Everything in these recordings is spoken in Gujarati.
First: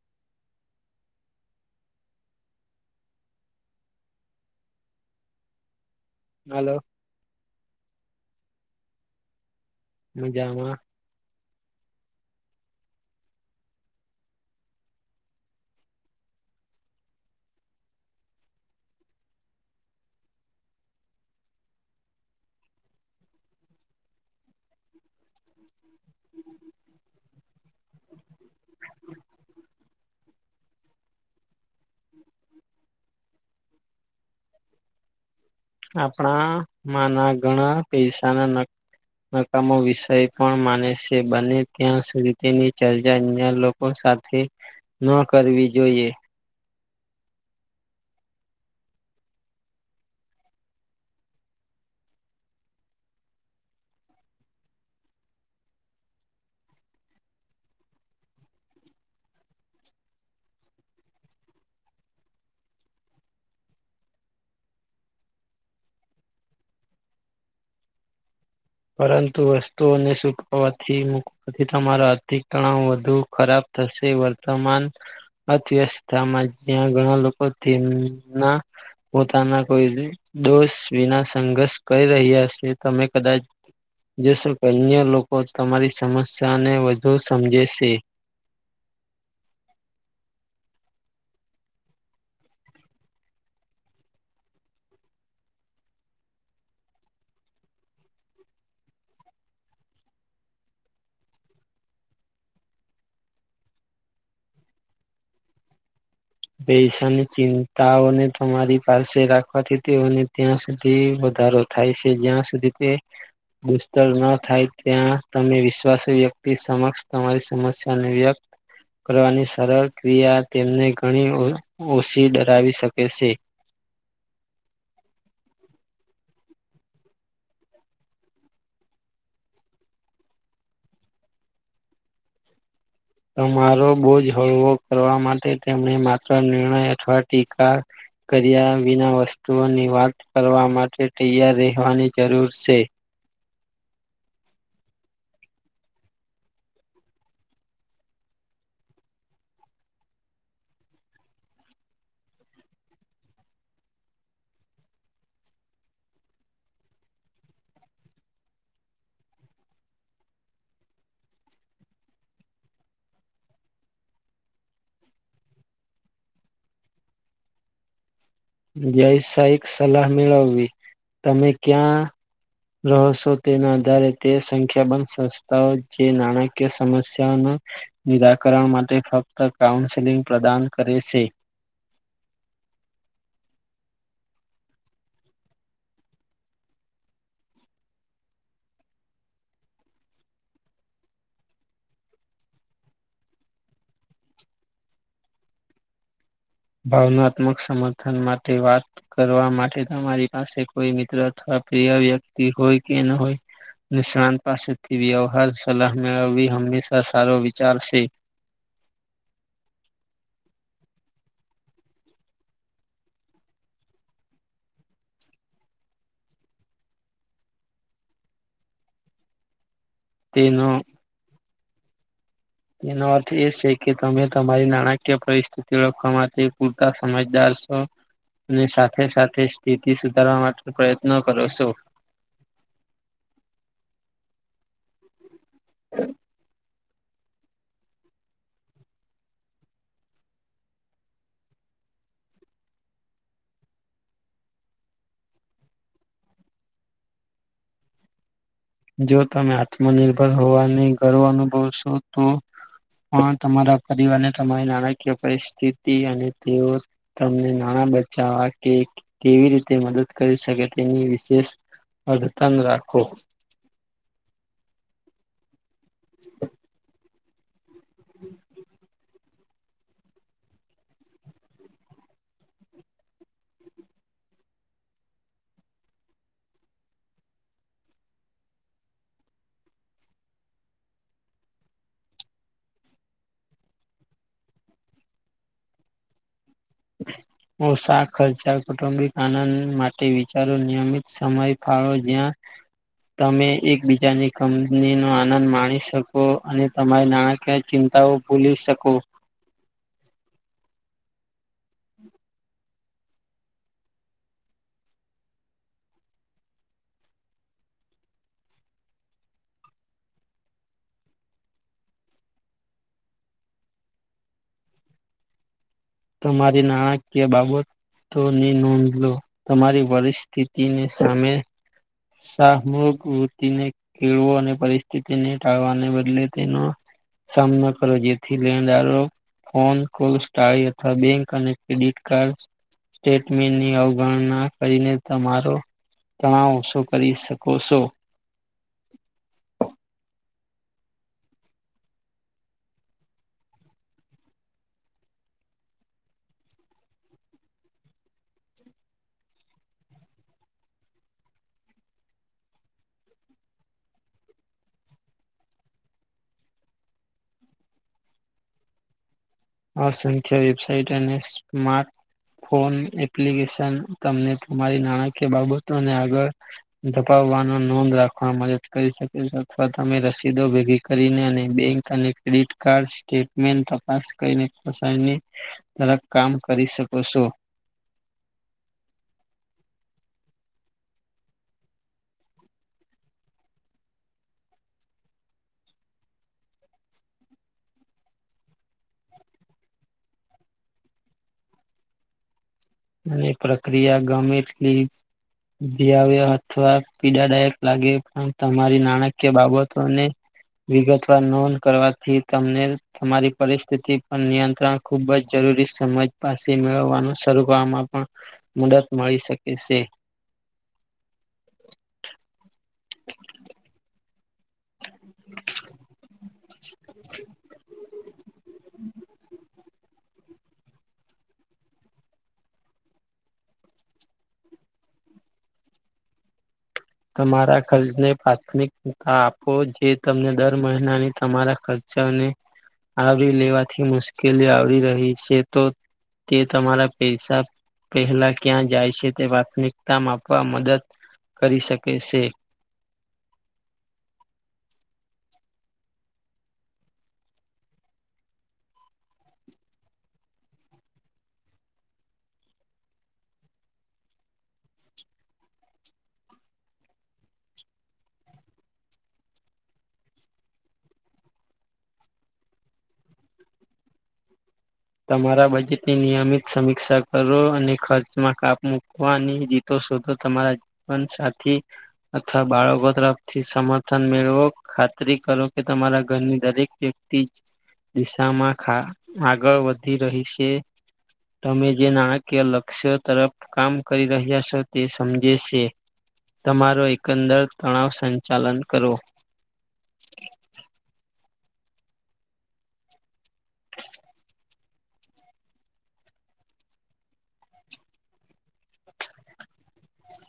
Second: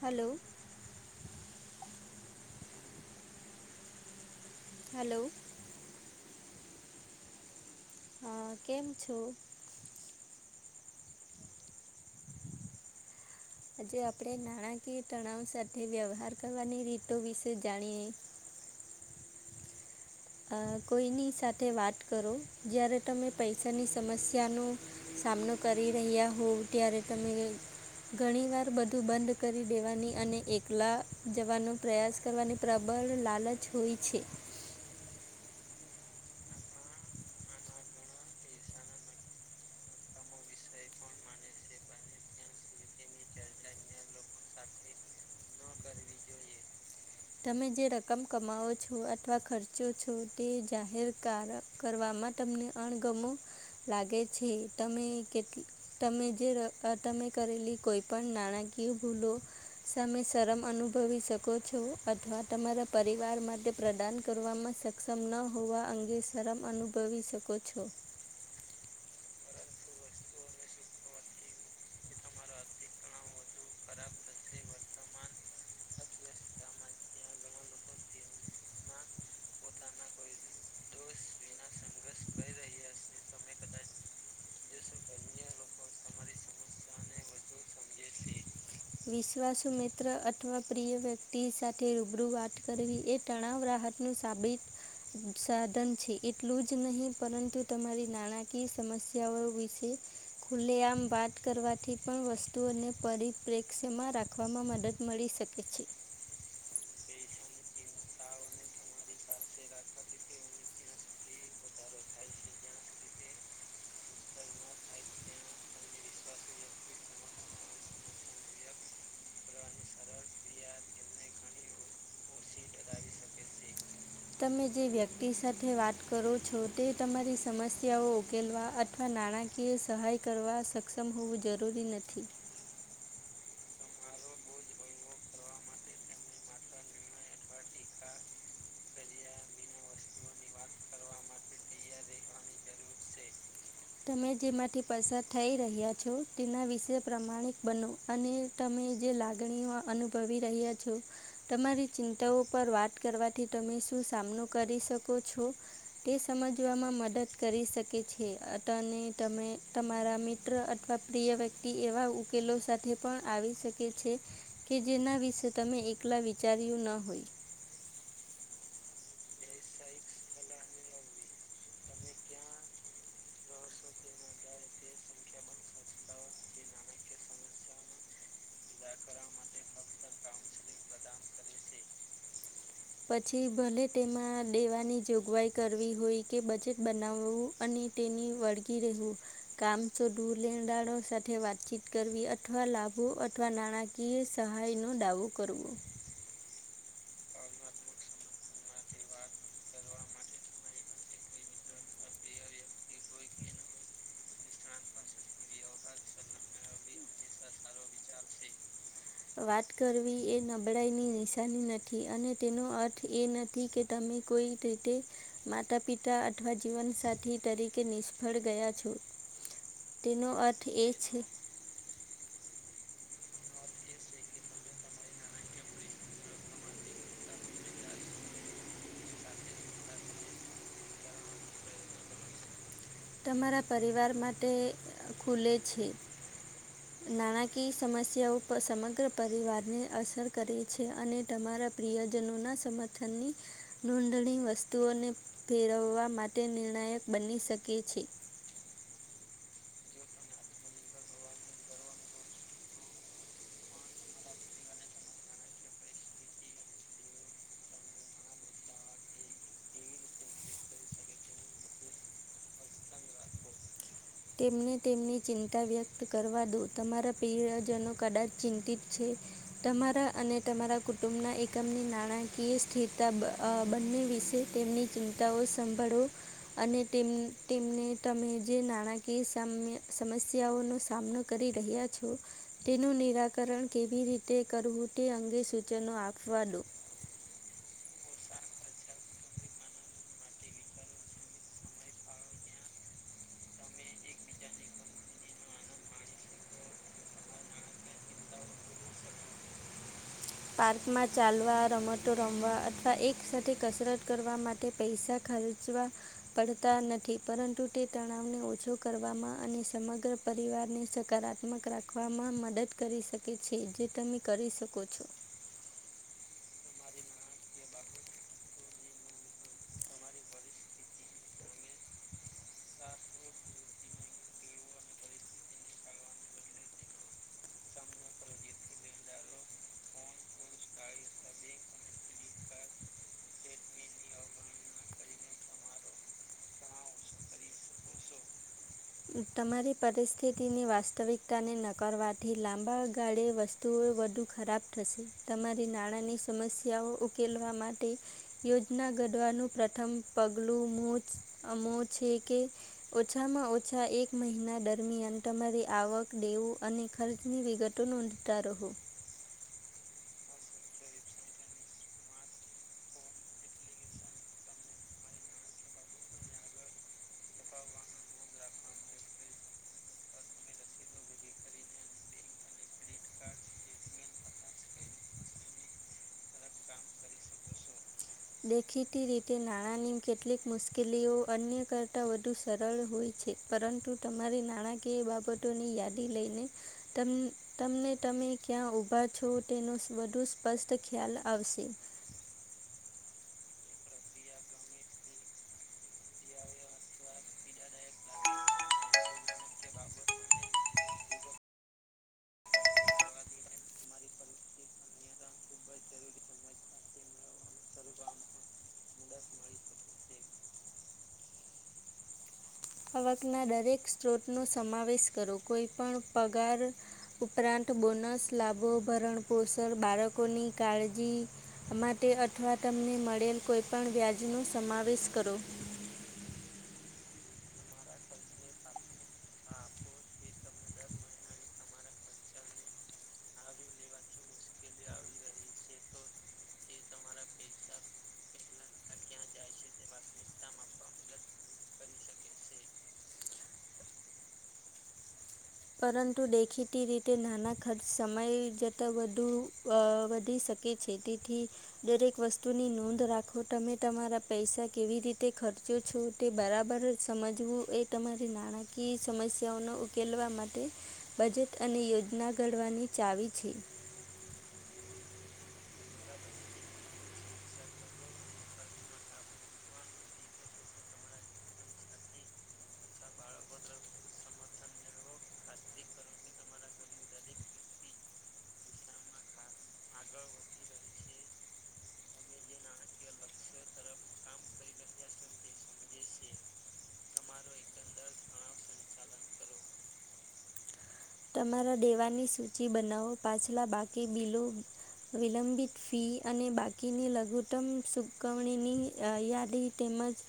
હલો હલો હલો હ કેમ છો? મજામાં [unintelligible] આજે આપણે નાણાકીય તણાવ સાથે વ્યવહાર કરવાની રીતો વિશે જાણીએ કોઈની સાથે વાત કરો જ્યારે તમે પૈસાની સમસ્યાનો સામનો કરી રહ્યા હોવ ત્યારે તમે ઘણી વાર બધું બંધ કરી દેવાની અને એકલા જવાનો પ્રયાસ કરવાની પ્રબળ લાલચ હોય છે આપણા મા ના ઘણા પૈસા ના ન મકામો વિષય પણ માને છે બને ત્યાં સુધી તેની ચર્ચા અ સાથે ન કરવી જોઈએ તમે જે રકમ કમાવો છો અથવા ખર્ચો છો તે જાહેરકારક કરવામાં તમને અણગમ લાગે છે તમે કેટલી તમે જે તમે કરેલી કોઈ પણ નાણાકીય ભૂલો સમયસરમ અનુભવી શકો છો અથવા તમારા પરિવાર માટે પ્રદાન કરવામાં સક્ષમ ન હોવા અંગે શરમ અનુભવી શકો કૂછો પરંતુ વસ્તુઓને સુૂટવાથી મુક્ થી તમારો અતિકણાવ વધુ ખરાબ થશે વર્તમાન અર્થવ્યવસ્થામાં જ્યાં ઘણા લોકો તેમના પોતાના કોઈ દોષ વિના સંઘર્ષ કરી રહ્યા હશે તમે કદાચ જે શ કે અન્ય લોકો તમારી સમસ્યાને વધુ સમજે છે વિશ્વાસ મિત્ર અથવા પ્રિય વ્યક્તિ સાથે રૂબરૂ વાત કરવી એ તણાવ રા હતા આપનું સાબિત સાધન છે એટલું જ નહીં પરંતુ તમારી નાણાકીય સમસ્યાઓ વિશે ખુલ્લે આમ વાત કરવાથી પણ વસ્તુઓને પરિ પ્રેક્ષમાં રાખવામાં મદદ મળી શકે છે પૈસાની ચિંતાઓને તમારી પાસે રાખવાથી તેને ત્યાં સુધી વધારો થાય છે જ્યાં સુધી તે દુષ્તર ન થાય ત્યાં તમે વિશ્વાસ વ્યક્તિ સમક્ષ તમારી સમસ્યાને વ્યક્ત કરવાની સરળ ક્રિયા તેમને ઘણી ઓછી ડરાવી શકે છે તમે જે વ્યક્તિ સાથે વાત કરો છો તે તમારી સમસ્યાઓ ઉકેલવા અથવા નાણાંકીય સહાય કરવા સક્ષમ હોવું જરૂરી નથી તમારો બોજ હળવો કરવા માટે તેમને માત્ર નિર્ણય અથવા ટીકા કર્યા વિના વસ્તુઓની વાત કરવા માટે તૈયાર રહેવાની જરૂર છે તમે જેમાંથી પસાર થઈ રહ્યા છો તેના વિશે પ્રમાણિક બનો અને તમે જે લાગણીઓ અનુભવી રહ્યા છો તમારી ચિંતાઓ પર વાત કરવાથી તમે શું સામનો કરી શકો છો તે સમજવામાં મદદ કરી શકે છે તમે તમારા મિત્ર અથવા પ્રિય વ્યક્તિ એવા ઉકેલો સાથે પણ આવી શકે કે છે કે જેના વિશે તમે એકલા વિચાર્યું ન હોય જય સાહેક સલાહ મેળવવી તમે ક્યાં રહશો તેના આધારે તે સંખ્યાબંધ સંસ્થાઓ જે નાણાકીય સમસ્યાઓના નિરાકરણ માટે ફક્ત કાઉન્સેલિંગ પ્રદાન કરે છે પછી ભલે તેમાં દેવાની જોગવાઈ કરવી હોય કે બજેટ બનાવવું અને તેટેની વળગી રહેું કામસોધુ લેણદાળો સાથે વાતચીત કરવી અથવા લાભો અથવા નાણાકીય ઇએ સહાયનો ડાવો કરવો ભાવનાત્મક સમર્થન માટે વાત કરવા માટે તમારી પાસે કોઈ મિત્ર અથવા પ્રિય વ્યક્તિ હોય કે ન હોય શ નિષ્ણાંત પાસેથી વ્યવહાર સલાહ મેળવવી હંમેશા સારો વિચાર સે. વાત કરવી એ નબળાઈની નિશાની નથી અને તેનો અર્થ એ નથી કે તમે કોઈ તે તે માતા-પિતા અથવા જીવનસાથી તરીકે નિષ્ફળ ગયા છો. તેનો અર્થ એ છે. તેનો અર્થ એ સે કે તમે તમારી નાણાકીય પરિસ્થિતિ ઓળખવા માટે પૂરતા સમજદાર સો. ને સાથે સાથે સ્થિતિ સુધારવા માટે પ્રયત્ન કરો સો. તમારા પરિવાર માટે ખુલે છે. નાણાકીય સમસ્યાઓ પ સમગ્ર પરિવારને અસર કરે છે અને તમારા પ્રિયજનો ના સમર્થનની નોંધણી વસ્તુઓને ફેરવવા માટે નિર્ણાયક બની શકે છે. જો તમે આત્મનિર્ભર હોવાને ગર્વ અનુભવ સો, તો. પણ તમારા પરિવારને તમારી નાણાકીય પરિસ્થિતિ અને તેઓ તમને નાણાં બચાવા કે કેવી રીતે મદદ કરી શકે, તેની વિશેષ અધ તંગ રાખો. તેમને તેમની ચિંતા વ્યક્ત કરવા દો, તમારા પીયજનો કદાચ ચિંતિત છે. તમારા અને તમારા કુટુંબના એકમની નાણાંકીય સ્થિરતા, બ અ બંને વિશે તેમની ચિંતાઓ સંભાડવો અને તેમ તેમને તમે જે નાણાંકીય કે સામ્ય સમસ્યાઓનો સામનો કરી રહ્યા છો. તેનું નિરાકરણ કેવી રીતે કરવું, તે અંગે સૂચનો આપવા દો. [unintelligible] ઓશા ખર્ચા, કુટુંબિક આનંદ માટે વિચારો. નિયમિત સમય ફાળો, જ્યાં તમે એકબીજાની કંપની નો આનંદ માણી શકો અને તમારી નાણાકીય ચિંતાઓ ભૂલી શકો? પાર્કમાં ચાલવા, રમતો રમવા અથવા એક સાથે કસરત કરવા માટે પૈસા ખર્ચ ચાવા પડતા નથી, પરંતુ તે તણાવને ઓછો કરવામાં અને સમગ્ર પરિવારને સકારાત્મક રાખવામાં મદદ કરી શકે છે, જે તમે કરી શકો છો. તમારી નાણાકીય બાબત તો ની નોંધ લો, તમારી પરિસ્થીતી ને સામે શાહમુગ વૃત્તિને કેળવો અને પરિસ્થિતિને ટાળવાને બદલે તેનો સામનો કરો, જેથી લેણદારો ફોન કોલ, સ્ટાયી અથવા બેંક અને ક્રેડિટ કાર્ડ સ્ટેટમેનની અવગણના કરીને, તમારો જણાવશો. તો કરી શકો સો. તમારી પરિસ્થિતિની વાસ્તવિકતાને નકરવાથી, લાંબા ગાળે વસ તોય વધુ ખરાબ થશે. તમારી નાણાંની સમસ્યાઓ ઉકેલવા માટે યોજના ઘડવાનું પ્રથમ પગલું, મોચ અ મો છે કે ઓછામાં-ઓછો ઓછા એક મહિના દરમિયાન, તમારી આવક, દેવું અને ખર્ચની વિગતો નોંધતા રહો. અસંખ્ય વેબસાઇટ અને સ્માર્ટ ફોન એપ્લિકેશન તમને તમારી નાણાકીય બાબતોને આગળ ધપાવવાનો નોંધ રાખવા મદદ કરી શકે છે, અથવા તમે રસીદો ભેગી કરીને અને બેંક અને ક્રેડિટ કાર્ડ સ્ટેટમેન્ટ તપાસો. કઈને ક પસાઈને તરક કામ કરી શકો સો. દેખીતી રીતે, નાણાંની કેટલીક મુશ્કેલીઓ અન્ય કરતાં વધુ સરળ હોય છે. પરંતુ તમારી નાણાકીય બાબતોની યાદી લઈને તમેં તમને તમે ક્યાં ઊભા છો, તેનો વધુ સ્પષ્ટ ખ્યાલ આવશે. અને પ્રક્રિયા ગમે તેલી જીવ્યો અથવા પીડાદાયક લાગે, પણ તમારી નાણાકીય બાબતોને વિગતવાર નોંધ કરવાથી, તમને તમારી પરિસ્થિતિ પર નિયંત્રણ ખુબ જ જરૂરી, સમજ પાસે મેળવવાનું શરૂ વામાં પણ મુદત મળી શકે છે આવકના દરેક સ્ત્રોતનોો સમાવેશ કરો કોઈ પણ પગાર ઉપરાંત બોનસ લાભો ભરણ પોષણ બાળકોની કાળજી માટે અથવા તમને મળેલ કોઈપણ વ્યાજનો સમાવેશ કરો તમારા ખર્ચને પ્રાથમિકતા આપો જે તમને દર મહિનાની તમારા ખર્ચ ને આવરી લેવાથી મુશ્કેલી આવ રહી છે તો તે તમારા પૈસા પહેલા ક્યાં જાય છે તે પ્રાથમિકતામ આપવા મદદ કરી શકે છે પરંતુ દેખીતી રીતે નાના ખર્ચ સમય જતા વધુ વધી શકે છેતી થી દરેક વસ્તુની નોંધ રાખો તમે તમારા પૈસા કેવી રીતે ખર્ચો છો તે બરાબર સમજવું એ તમારી નાણાકીય સમસ્યાઓને ઉકેલવા માટે બજેટ અને યોજના ઘડવાની ચાવી છે તમારા બજેટની નિયમિત સમીક્ષા કરો અને ખર્ચમાં કાપ મુૂકવાની રી તો શધો તમારા જીવનસાથી અથવા બાળકો તરફથી સમર્થન મેળવો ખાતરી કરો કે તમારા ઘરની દરેક વ્યક્તિ જ દિશામાં ખા આગળ વધી રહી છે તમે જે નાણાકીય લક્ષ્ય તરફ કામ કરી રહ્યા છો તે સમજે છે તમારો એકંદર તણાવ સંચાલન કરો તમારા દેવાની સૂચિ બનાવો પાછલા બાકી બિલો વિલંબિત ફી અને બાકીની લઘુત્તમ સુકવણીની યાદી તેમજ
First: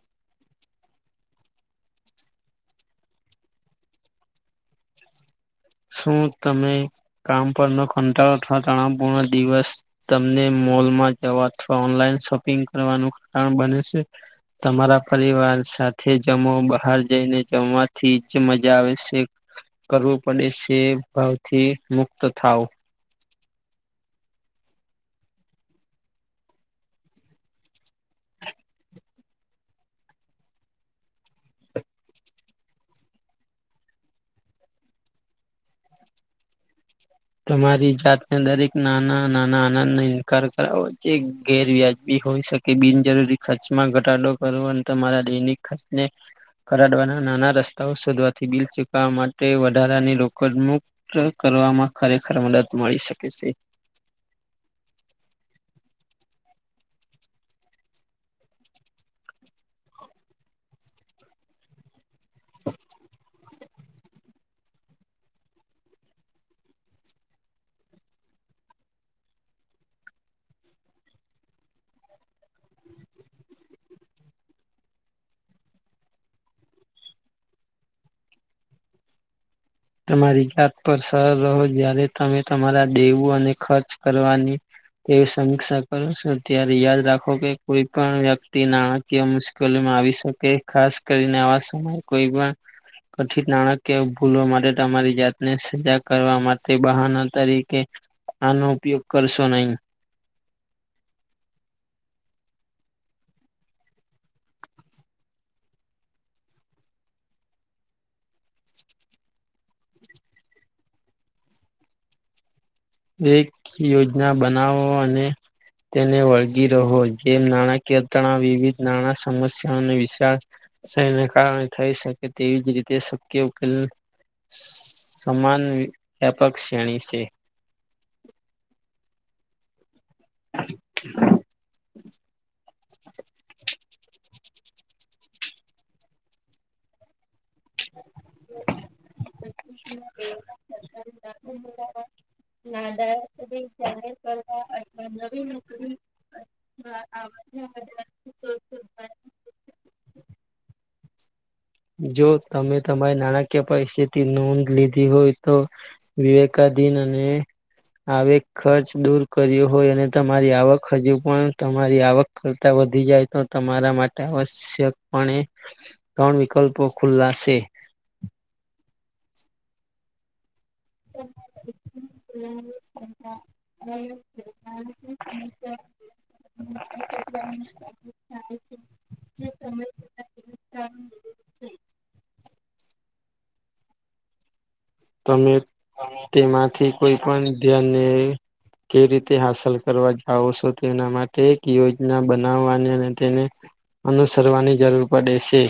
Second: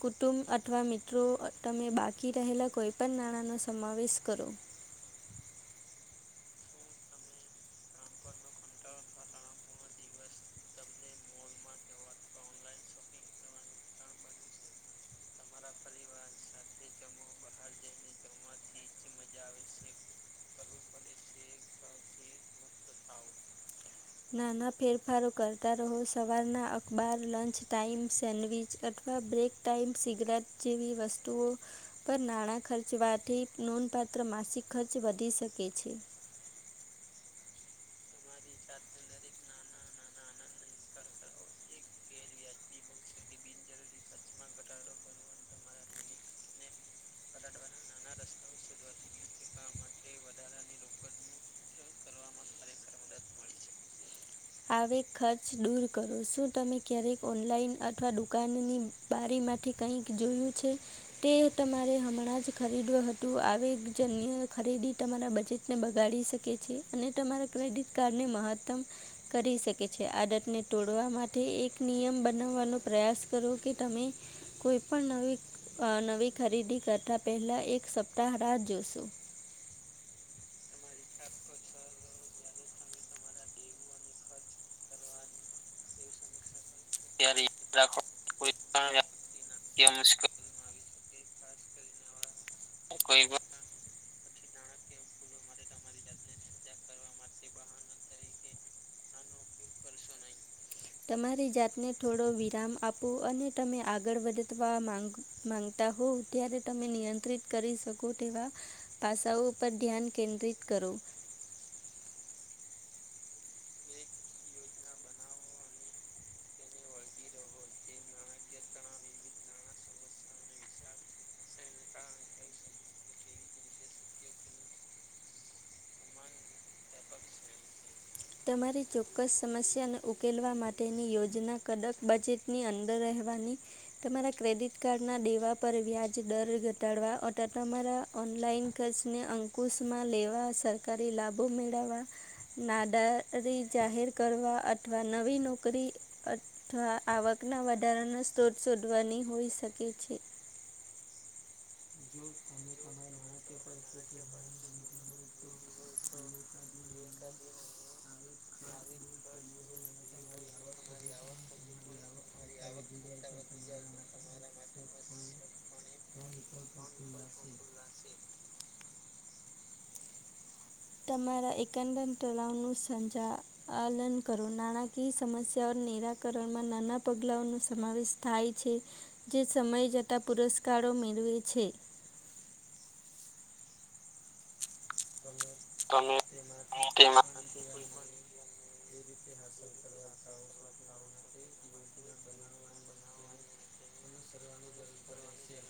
કુટુંબ અથવા મિત્રો તમે બાકી રહેલા કોઈપણ નાણાંનો સમાવેશ કરો શું તમે કામ પરનો કંટાળો અથવા તણાવપૂર્ણ દિવસ તમને મોલમાં જવા અથવા ઓનલાઈન શોપિંગ કરવાનું કારણ બને છે તમારા પરિવાર સાથે જમો બહાર જઈને જમવાથી જ મજા આવે છે કરવું પડે છે ભાવથી મુક્ત થાવ નાના ફેરફારો કરતા રહો સવારના અખબાર લંચ ટાાઈમ સેન્ડવિચ અથવા બ્રેક ટાઈમ સિગરેટ જેવી વસ્તુઓ પર નાણાં ખર્ચવાથી નોંધપાત્ર માસિક ખર્ચ વધી શકે છે તમારી જાતને દરેક નાના નાના આનંદ નો ઇન્કાર કરાવો જે ગેર વ્યાજબી હોય શકે કે બિનજરૂરી ખર્ચમાં ઘટાડો કરવો અને તમારા દૈનિક ખર્ચને કરાડવાના નાના રસ્તાઓ શોધવાથી બિલ ચૂકવા માટે વધારાની રોકડ મુક કરવામાં ખરેખર મદદ મળી શકે છે આવે ખર્ચ દૂર કરો શું તમે ક્યારેક ઓનલાઈન અથવા દુકાનની બારીમાંથી કંઈક જોયું છે તે તમારે હમણાં જ ખરીદવ હતું આવે જન્ય ખરીદી તમારા બજેટને બગાડી શકે છે અને તમારા ક્રેડિટ કાર્ડને મહત્તમ કરી શકે છે આડતને તોડવા માટે એક નિયમ બનાવવાનો પ્રયાસ કરો કે તમે કોઈપણ નવી નવી ખરીદી કરતાં પહેલાં એક સપ્તાહ રાહ જોશું તમારી જાત પર સરળ રહો જય્યારે તમે તમારા દેવું અને ખર્ચ કરવાની તેવી સમીક્ષા કરું છું ત્યારે યા રાખો કે કોઈ પણ વ્યક્તિ નાણાકીય મુશ્કેલી માં આવી શકે ખાસ કરીને આવા સમયે કોઈ પણ કથિત નાણાકીય ભૂલો માટે તમારી જાતને સજા કરવા માટે બહાના તરીકે આનો ઉપયોગ કરશો નઈ તમારી જાતને થોડો વિરામ આપો અને તમે આગળ વધવા માંગો માગતા હોવ ત્યારે તમે નિયંત્રિત કરી શકો તેવા પાસાઓ પરર ધ્યાન કેન્દ્રિત કરો એક યોજના બનાવો અને તેને વળગી રહો જેમ નાણાકીતણ વિવિધ નાણા સમસ્યા વિશળ શે ને કારણે થઈ શકે તેવી જ રીતે શક્ય ઉકેલ સમાન વ્યાપક શ્રેણી છે. તમારી ચોક્કસ સમસ્યા ન. ઉકેલવા માટેની યોજના કડક બજેટની અંદર રહેવાની તમારા ક્રેડિટ કાર્ડના દેવા પર વ્યાજ દર ઘટાડવા તો તમારા ઓનલાઈન ખર્ચને અંકુશમાં લેવા સરકારી લાભો મેળવવા નાદારી જાહેર કરવા અથવા નવી નોકરી અ થ આવકના વધારાનો સ્ત્રોત શોધવાની હોઈ શકે છે. જો તમે સમય નાણાકીય પસેિતથી નોંધ લીધી હોય તો વિવેકાધીન અને આવે ખર્ચ દૂર કર્યો હોય અને તમારી આવક હજુ પણ તમારી આવક કરતા વધી જાય તો તમારા માટે આવશ્યક પણણે ત્રણ વિકલ્પ પખુલ્લાશે તમારા એકંદન તળવનું સંજા આલન કરૂના નાણાકીય સમસ્યાઓ નિરાકરણમાં નાના પગલાઓ ન સમાવેશ થાય છે જે સમય જતા પુરસ્કારો મેળવે છે. તમે તેમાંથી કોઈ પણ ધ્યાનને કે રીતે હાંસલ કરવા જાઓ છો તેના માટે એક યોજના બનાવવાની અને તેને અનુસરવાની જરૂર પડે છે.